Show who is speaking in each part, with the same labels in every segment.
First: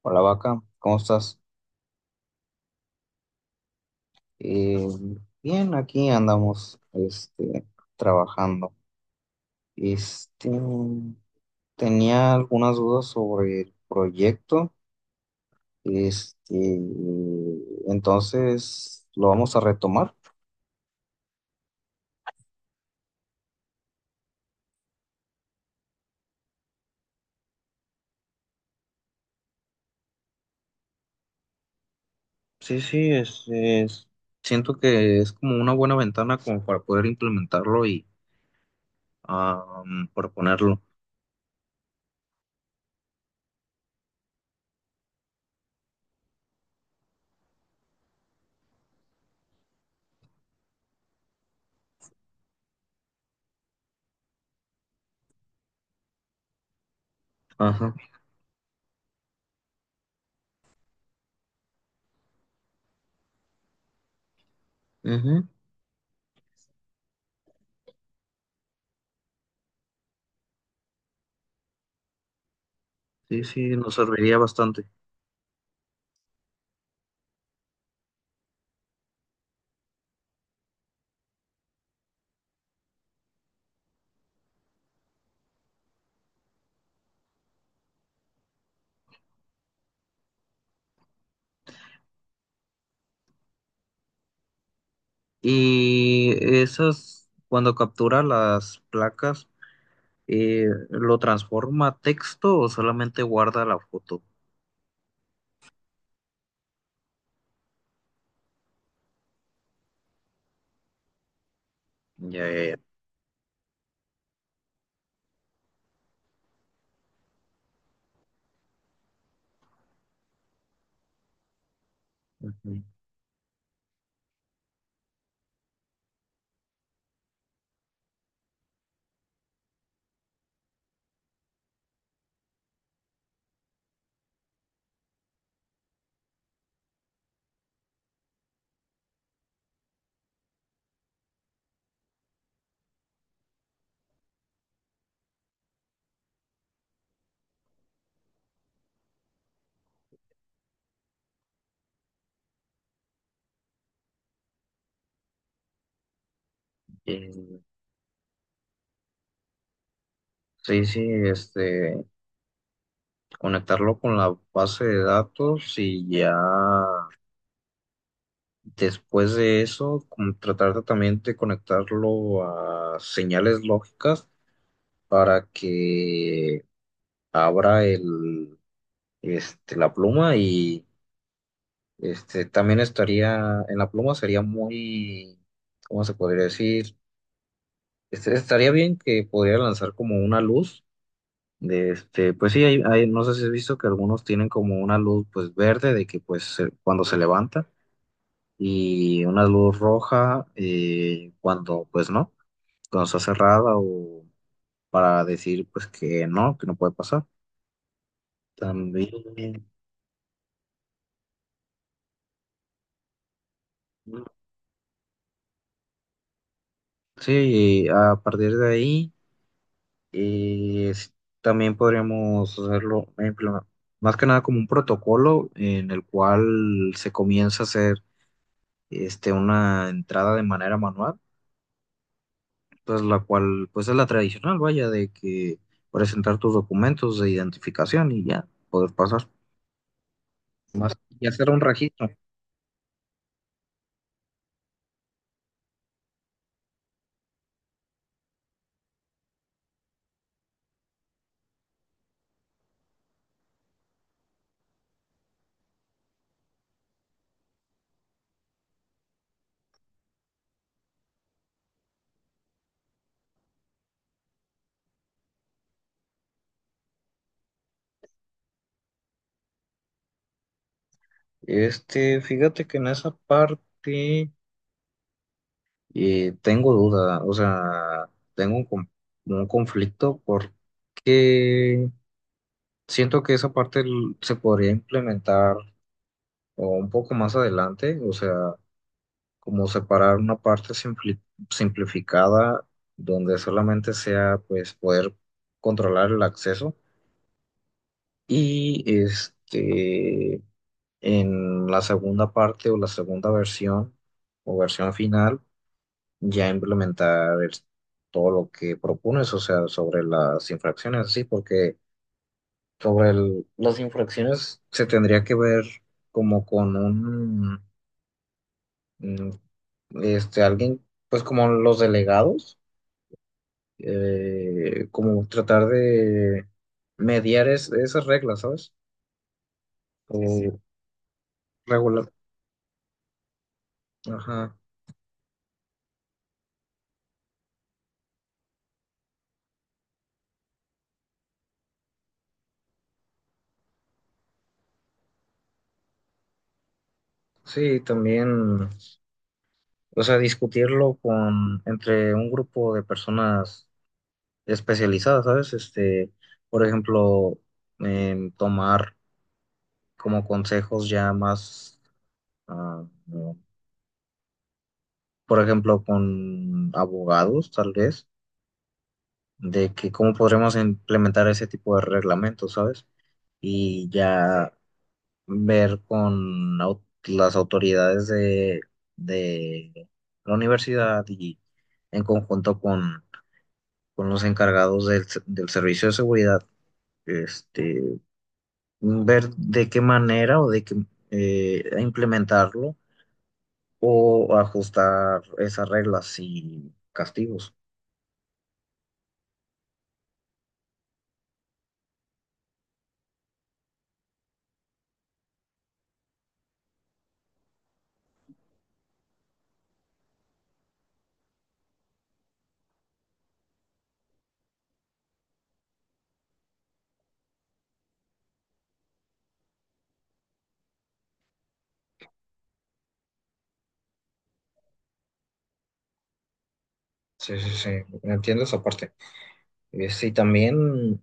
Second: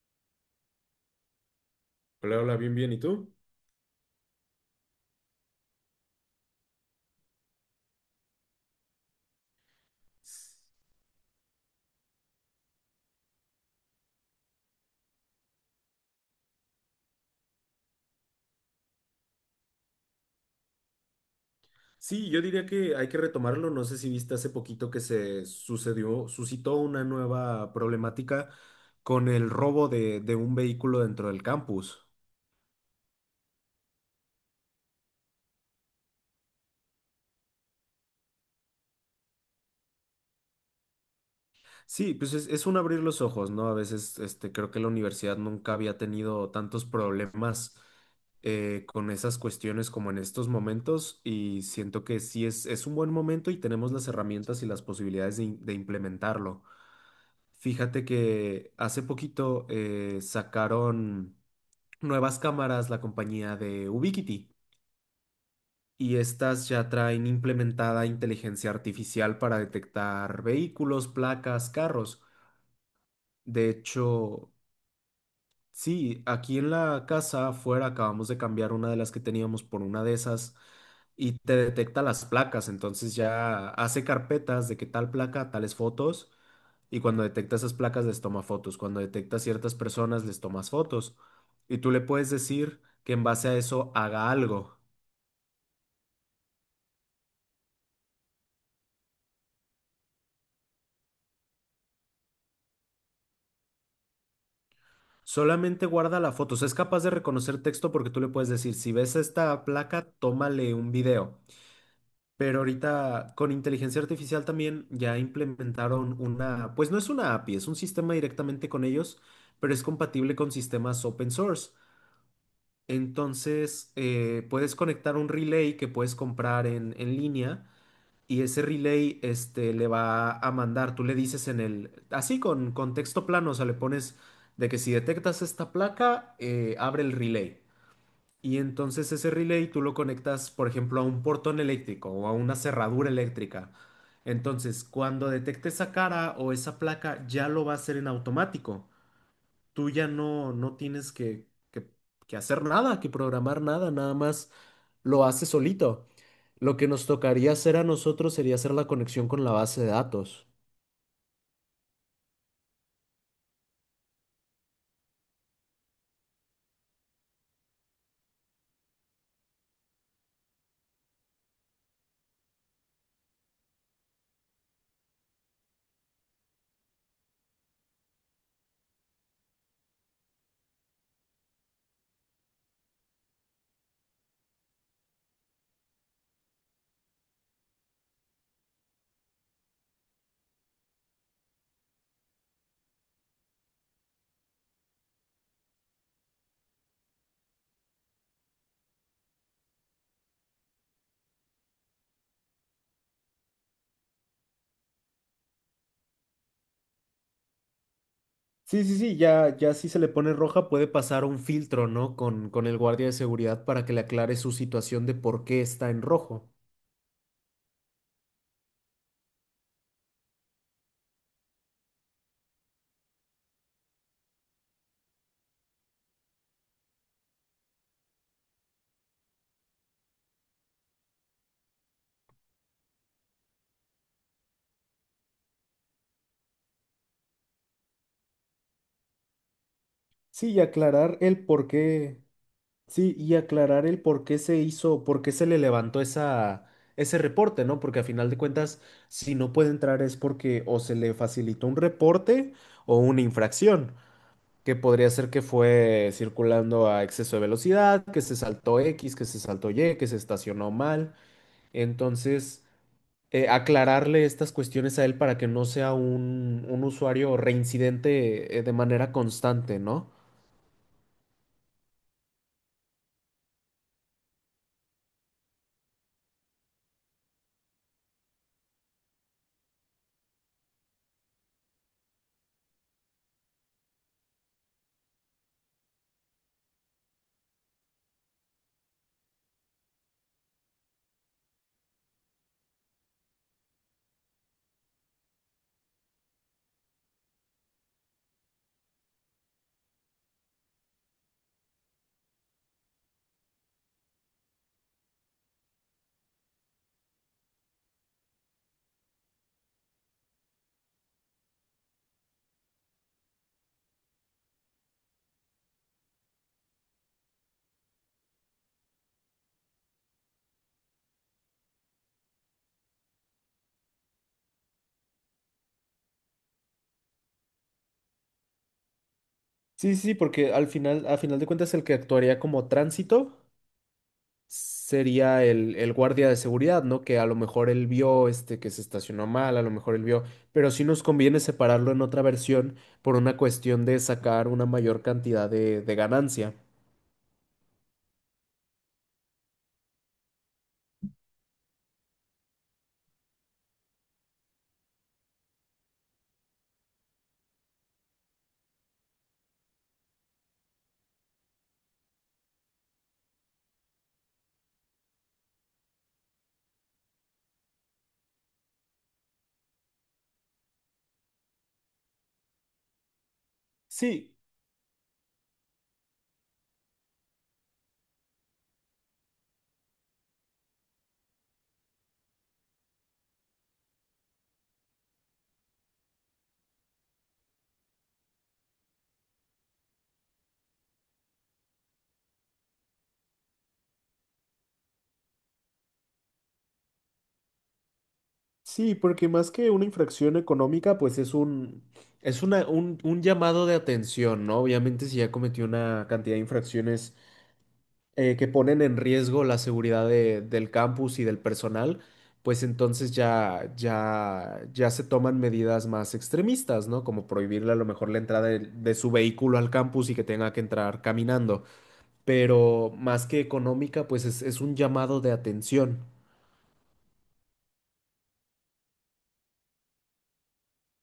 Speaker 1: Hola vaca, ¿cómo estás?
Speaker 2: Hola, hola, bien, bien. ¿Y tú?
Speaker 1: Eh, bien, aquí andamos, trabajando. Este, tenía algunas dudas sobre el proyecto, este, entonces lo vamos a retomar.
Speaker 2: Sí, yo diría que hay que retomarlo. No sé si viste hace poquito que suscitó una nueva problemática con el robo de un vehículo dentro del campus.
Speaker 1: Sí, sí, siento que es como una buena ventana como para poder implementarlo y ah, proponerlo.
Speaker 2: Sí, pues es un abrir los ojos, ¿no? A veces, este, creo que la universidad nunca había tenido tantos problemas con esas cuestiones como en estos momentos y siento que sí es un buen momento y tenemos las herramientas y las posibilidades de implementarlo.
Speaker 1: Ajá.
Speaker 2: Fíjate que hace poquito sacaron nuevas cámaras la compañía de Ubiquiti
Speaker 1: Ujú.
Speaker 2: y estas ya traen implementada inteligencia artificial para detectar vehículos, placas, carros.
Speaker 1: Sí, sí,
Speaker 2: De
Speaker 1: nos serviría
Speaker 2: hecho,
Speaker 1: bastante.
Speaker 2: sí, aquí en la casa afuera acabamos de cambiar una de las que teníamos por una de esas y te detecta las placas, entonces ya hace carpetas de que tal placa, tales fotos. Y cuando detecta esas placas, les toma fotos. Cuando detecta ciertas personas, les tomas fotos. Y tú le puedes decir que en base a eso haga algo.
Speaker 1: Y esas, cuando captura las placas, ¿lo transforma a texto o solamente guarda la foto?
Speaker 2: Solamente guarda la foto. O sea, es capaz de reconocer texto porque tú le puedes decir, si ves esta placa, tómale un video.
Speaker 1: Ya,
Speaker 2: Pero
Speaker 1: ya, ya.
Speaker 2: ahorita con inteligencia artificial también ya implementaron una, pues no es una API, es un sistema directamente con ellos, pero es compatible con sistemas open source.
Speaker 1: Ujú.
Speaker 2: Entonces, puedes conectar un relay que puedes comprar en línea y ese relay este, le va a mandar, tú le dices en el, así con texto plano, o sea, le pones de que si detectas esta placa, abre el relay. Y entonces ese relay tú lo conectas, por ejemplo, a un portón eléctrico o a una cerradura eléctrica. Entonces, cuando detecte esa cara o esa placa, ya lo va a hacer en automático. Tú ya no tienes que hacer nada, que programar nada, nada más lo hace solito. Lo que nos tocaría
Speaker 1: Eh,
Speaker 2: hacer a nosotros sería hacer la conexión con la base de datos.
Speaker 1: sí, sí, conectarlo con la base de datos y ya después de eso, como tratar de también de conectarlo a señales lógicas para que abra la pluma y también estaría, en la pluma sería muy, ¿cómo se podría decir? Estaría bien que podría lanzar como una luz. De pues sí, no sé si has visto que algunos tienen como una luz pues verde de que cuando se levanta y una luz roja cuando pues no, cuando está cerrada o para decir pues que no puede pasar.
Speaker 2: Sí, sí, sí, ya,
Speaker 1: También,
Speaker 2: ya si se le pone roja puede pasar un filtro, ¿no? Con el guardia de seguridad para que le aclare su situación de por qué está en rojo.
Speaker 1: sí, a partir de ahí. Y es- también podríamos hacerlo, más que nada como un protocolo en el cual se comienza a hacer una entrada de manera manual, entonces la cual pues es la tradicional, vaya, de que presentar tus documentos de identificación y ya poder pasar.
Speaker 2: Sí, y
Speaker 1: Más,
Speaker 2: aclarar
Speaker 1: y
Speaker 2: el
Speaker 1: hacer un
Speaker 2: por
Speaker 1: registro.
Speaker 2: qué. Sí, y aclarar el por qué se hizo, por qué se le levantó ese reporte, ¿no? Porque a final de cuentas, si no puede entrar es porque o se le facilitó un reporte o una infracción, que podría ser que fue circulando a exceso de velocidad, que se saltó X, que se saltó Y, que se estacionó mal. Entonces, aclararle estas cuestiones a él para que no sea un usuario reincidente, de manera constante, ¿no?
Speaker 1: Fíjate que en esa parte tengo duda, o sea, tengo un, con- un conflicto porque siento que esa parte se podría implementar o un poco más adelante, o sea, como separar una parte simplificada donde solamente sea pues poder controlar el acceso y en la segunda parte o la segunda versión o versión final ya todo lo que propones, o sea, sobre las infracciones, sí, porque las infracciones se tendría que ver como con un, mm, alguien, pues como los delegados, como tratar de mediar esas reglas, ¿sabes?
Speaker 2: Sí, sí, sí,
Speaker 1: Sí, sí.
Speaker 2: porque
Speaker 1: O
Speaker 2: al final, a final de cuentas, el que
Speaker 1: regular,
Speaker 2: actuaría como tránsito
Speaker 1: ajá.
Speaker 2: sería el guardia de seguridad, ¿no? Que a lo mejor él vio este que se estacionó mal, a lo mejor él vio, pero sí nos conviene separarlo en otra versión por una cuestión de sacar una mayor cantidad de ganancia.
Speaker 1: Sí, también, o sea, discutirlo con, entre un grupo de personas especializadas, ¿sabes? Por ejemplo, tomar como consejos ya más, ah, no, por ejemplo, con abogados, tal vez, de que cómo podremos implementar ese tipo de reglamentos, ¿sabes? Y
Speaker 2: Sí,
Speaker 1: ya ver con las autoridades de la universidad y en conjunto con los encargados del servicio de seguridad, este, ver de qué manera o de qué implementarlo o ajustar esas reglas y castigos.
Speaker 2: sí, porque más que una infracción económica, pues es una, un llamado de atención, ¿no? Obviamente, si ya cometió una cantidad de infracciones que ponen en riesgo la seguridad del campus y del personal, pues entonces ya, ya, ya se toman medidas más extremistas, ¿no? Como prohibirle a lo mejor la entrada de su vehículo al campus y que tenga que entrar caminando. Pero más que económica, pues es un llamado de atención.
Speaker 1: Sí, sí, sí, entiendo esa parte. Sí, también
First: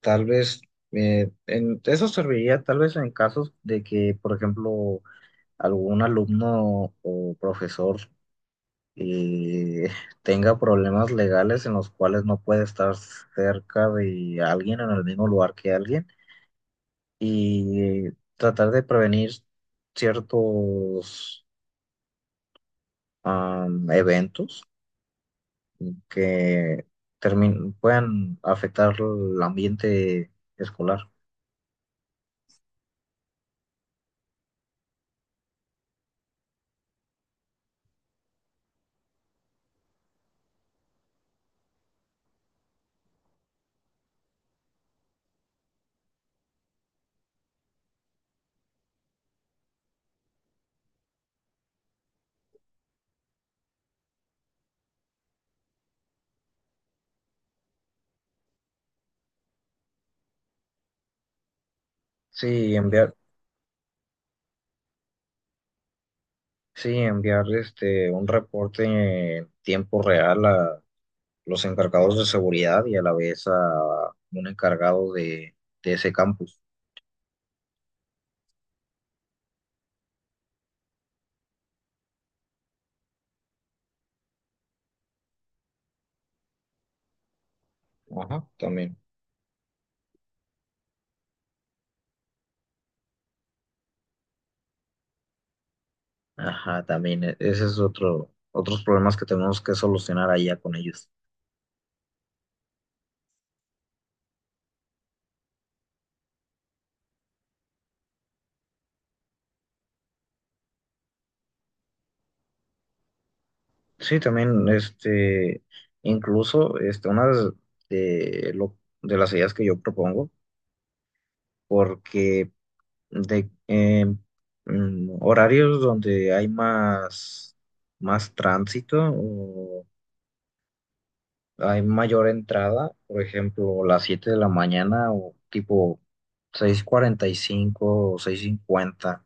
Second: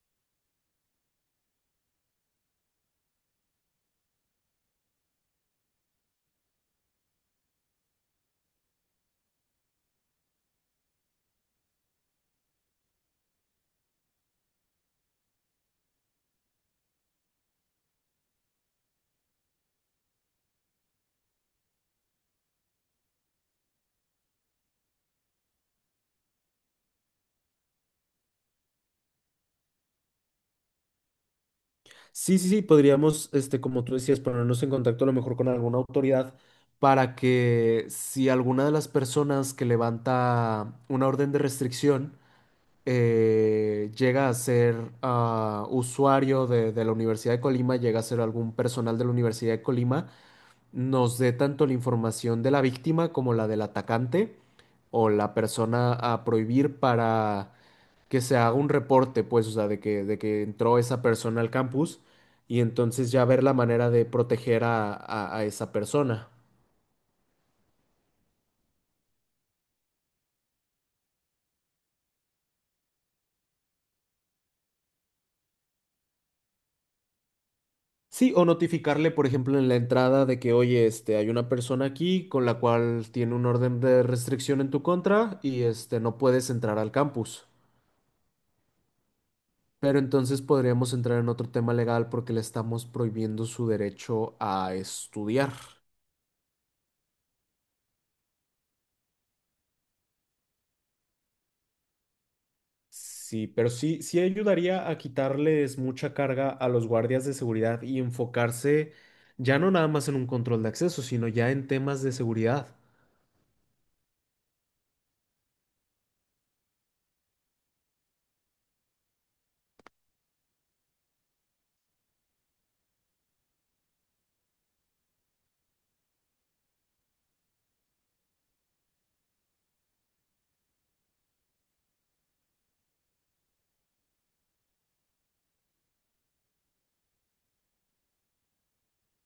Speaker 1: tal vez eso serviría tal vez en casos de que, por ejemplo, algún alumno o profesor eh, tenga problemas legales en los cuales no puede estar cerca de alguien en el mismo lugar que alguien y tratar de prevenir ciertos eventos. Que puedan afectar el ambiente escolar.
Speaker 2: Sí, sí, sí, podríamos, este, como tú decías, ponernos en contacto a lo mejor con alguna autoridad para que si alguna de las personas que levanta una orden de restricción llega a ser usuario de la Universidad de Colima, llega a ser algún personal de la Universidad de Colima, nos dé tanto la información de la víctima como la del atacante o la persona a prohibir para que se haga un reporte, pues, o sea, de que entró esa persona al campus y
Speaker 1: Sí,
Speaker 2: entonces
Speaker 1: enviar,
Speaker 2: ya ver la manera de proteger a a esa persona.
Speaker 1: sí, enviar un reporte en tiempo real a los encargados de seguridad y a la vez a un encargado de ese campus.
Speaker 2: Sí, o notificarle, por ejemplo, en la entrada de que, oye, este, hay una persona aquí con la cual tiene un orden de restricción en tu contra y este, no puedes entrar al campus.
Speaker 1: Ajá, también.
Speaker 2: Pero entonces podríamos entrar en otro tema legal porque le estamos prohibiendo su derecho a estudiar.
Speaker 1: Ajá, también. Ese es otro, otros problemas que tenemos que solucionar allá con ellos.
Speaker 2: Sí, pero sí, sí ayudaría a quitarles mucha carga a los guardias de seguridad y enfocarse ya no nada más en un control de acceso, sino ya en temas de seguridad.
Speaker 1: Sí, también, incluso, una de lo, de las ideas que yo propongo, porque de horarios donde hay más, más tránsito o hay mayor entrada, por ejemplo, las 7 de la mañana o tipo 6:45, o 6:50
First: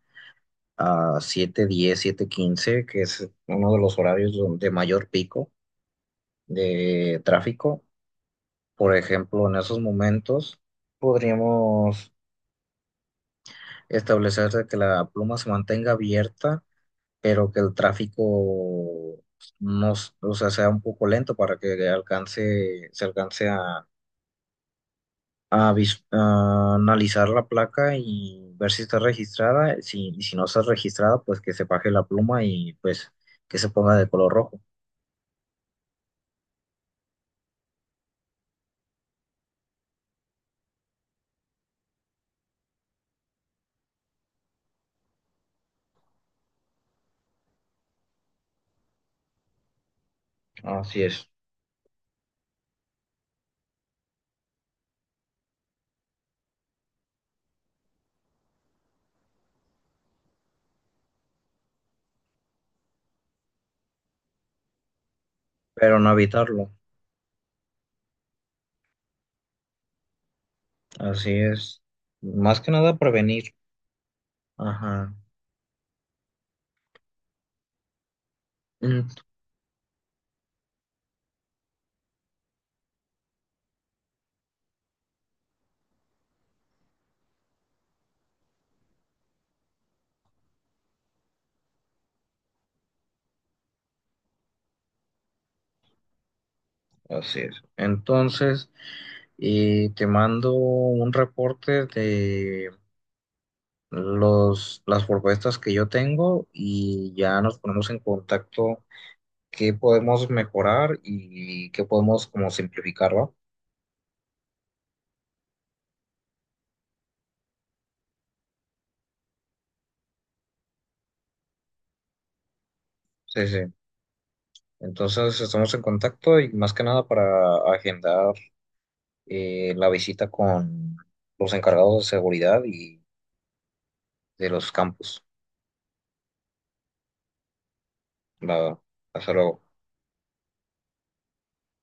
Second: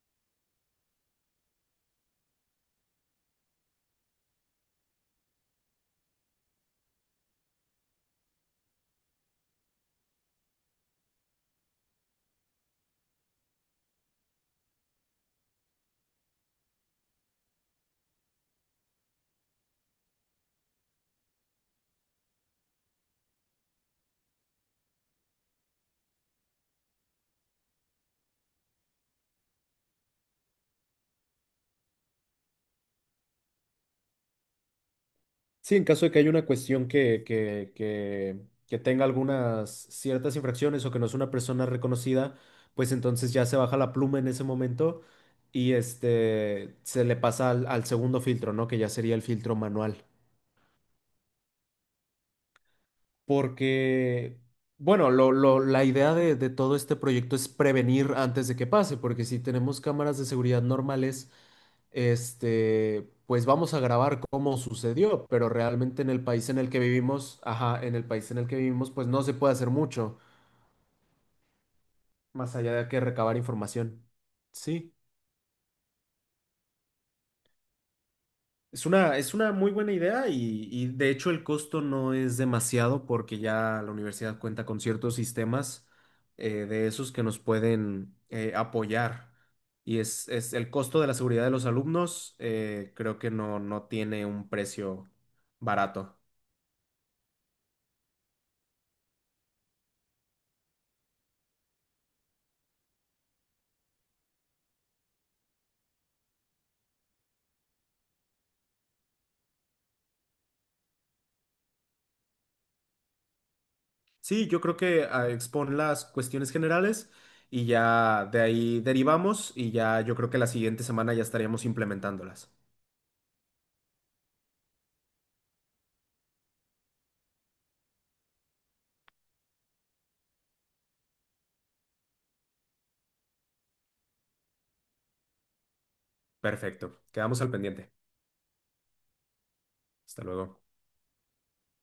Speaker 1: a 7:10, 7:15, que es uno de los horarios de mayor pico de tráfico. Por ejemplo, en esos momentos podríamos establecer de que la pluma se mantenga abierta pero que el tráfico pues, no, s- o sea, sea un poco lento para que alcance, se alcance a a analizar la placa y ver si está registrada. Si, y si no está registrada, pues que se baje la pluma y pues que se ponga de color rojo.
Speaker 2: Sí, en caso de que haya una cuestión que tenga algunas ciertas infracciones o que no es una persona reconocida, pues entonces ya se baja la pluma en ese momento y este se le pasa al segundo filtro, ¿no? Que ya sería el filtro manual.
Speaker 1: Así es.
Speaker 2: Porque, bueno, la idea de todo este proyecto es prevenir antes de que pase, porque si tenemos cámaras de seguridad normales, este, pues vamos a grabar cómo sucedió, pero
Speaker 1: Pero
Speaker 2: realmente en
Speaker 1: no
Speaker 2: el país en el
Speaker 1: evitarlo.
Speaker 2: que vivimos, ajá, en el país en el que vivimos, pues no se puede hacer mucho,
Speaker 1: Así es.
Speaker 2: más
Speaker 1: Más que
Speaker 2: allá de
Speaker 1: nada
Speaker 2: que recabar
Speaker 1: prevenir.
Speaker 2: información. Sí,
Speaker 1: Ajá. Mm.
Speaker 2: es una muy buena idea y de hecho el costo no es demasiado porque ya la universidad cuenta con ciertos sistemas de esos que nos pueden apoyar. Y es el costo de la seguridad de los alumnos, creo que no tiene un precio barato.
Speaker 1: Así es. Entonces, te mando un reporte de los, las propuestas que yo tengo y ya nos ponemos en contacto qué podemos mejorar y qué podemos como simplificar, ¿va?
Speaker 2: Sí, yo creo que expon las cuestiones generales y ya de ahí derivamos y ya yo creo que la siguiente semana ya estaríamos implementándolas.
Speaker 1: Sí, sí. Entonces estamos en contacto y más que nada para agendar la visita con los encargados de seguridad y de los campus.
Speaker 2: Perfecto, quedamos al pendiente.
Speaker 1: Va, hasta luego.
Speaker 2: Hasta luego.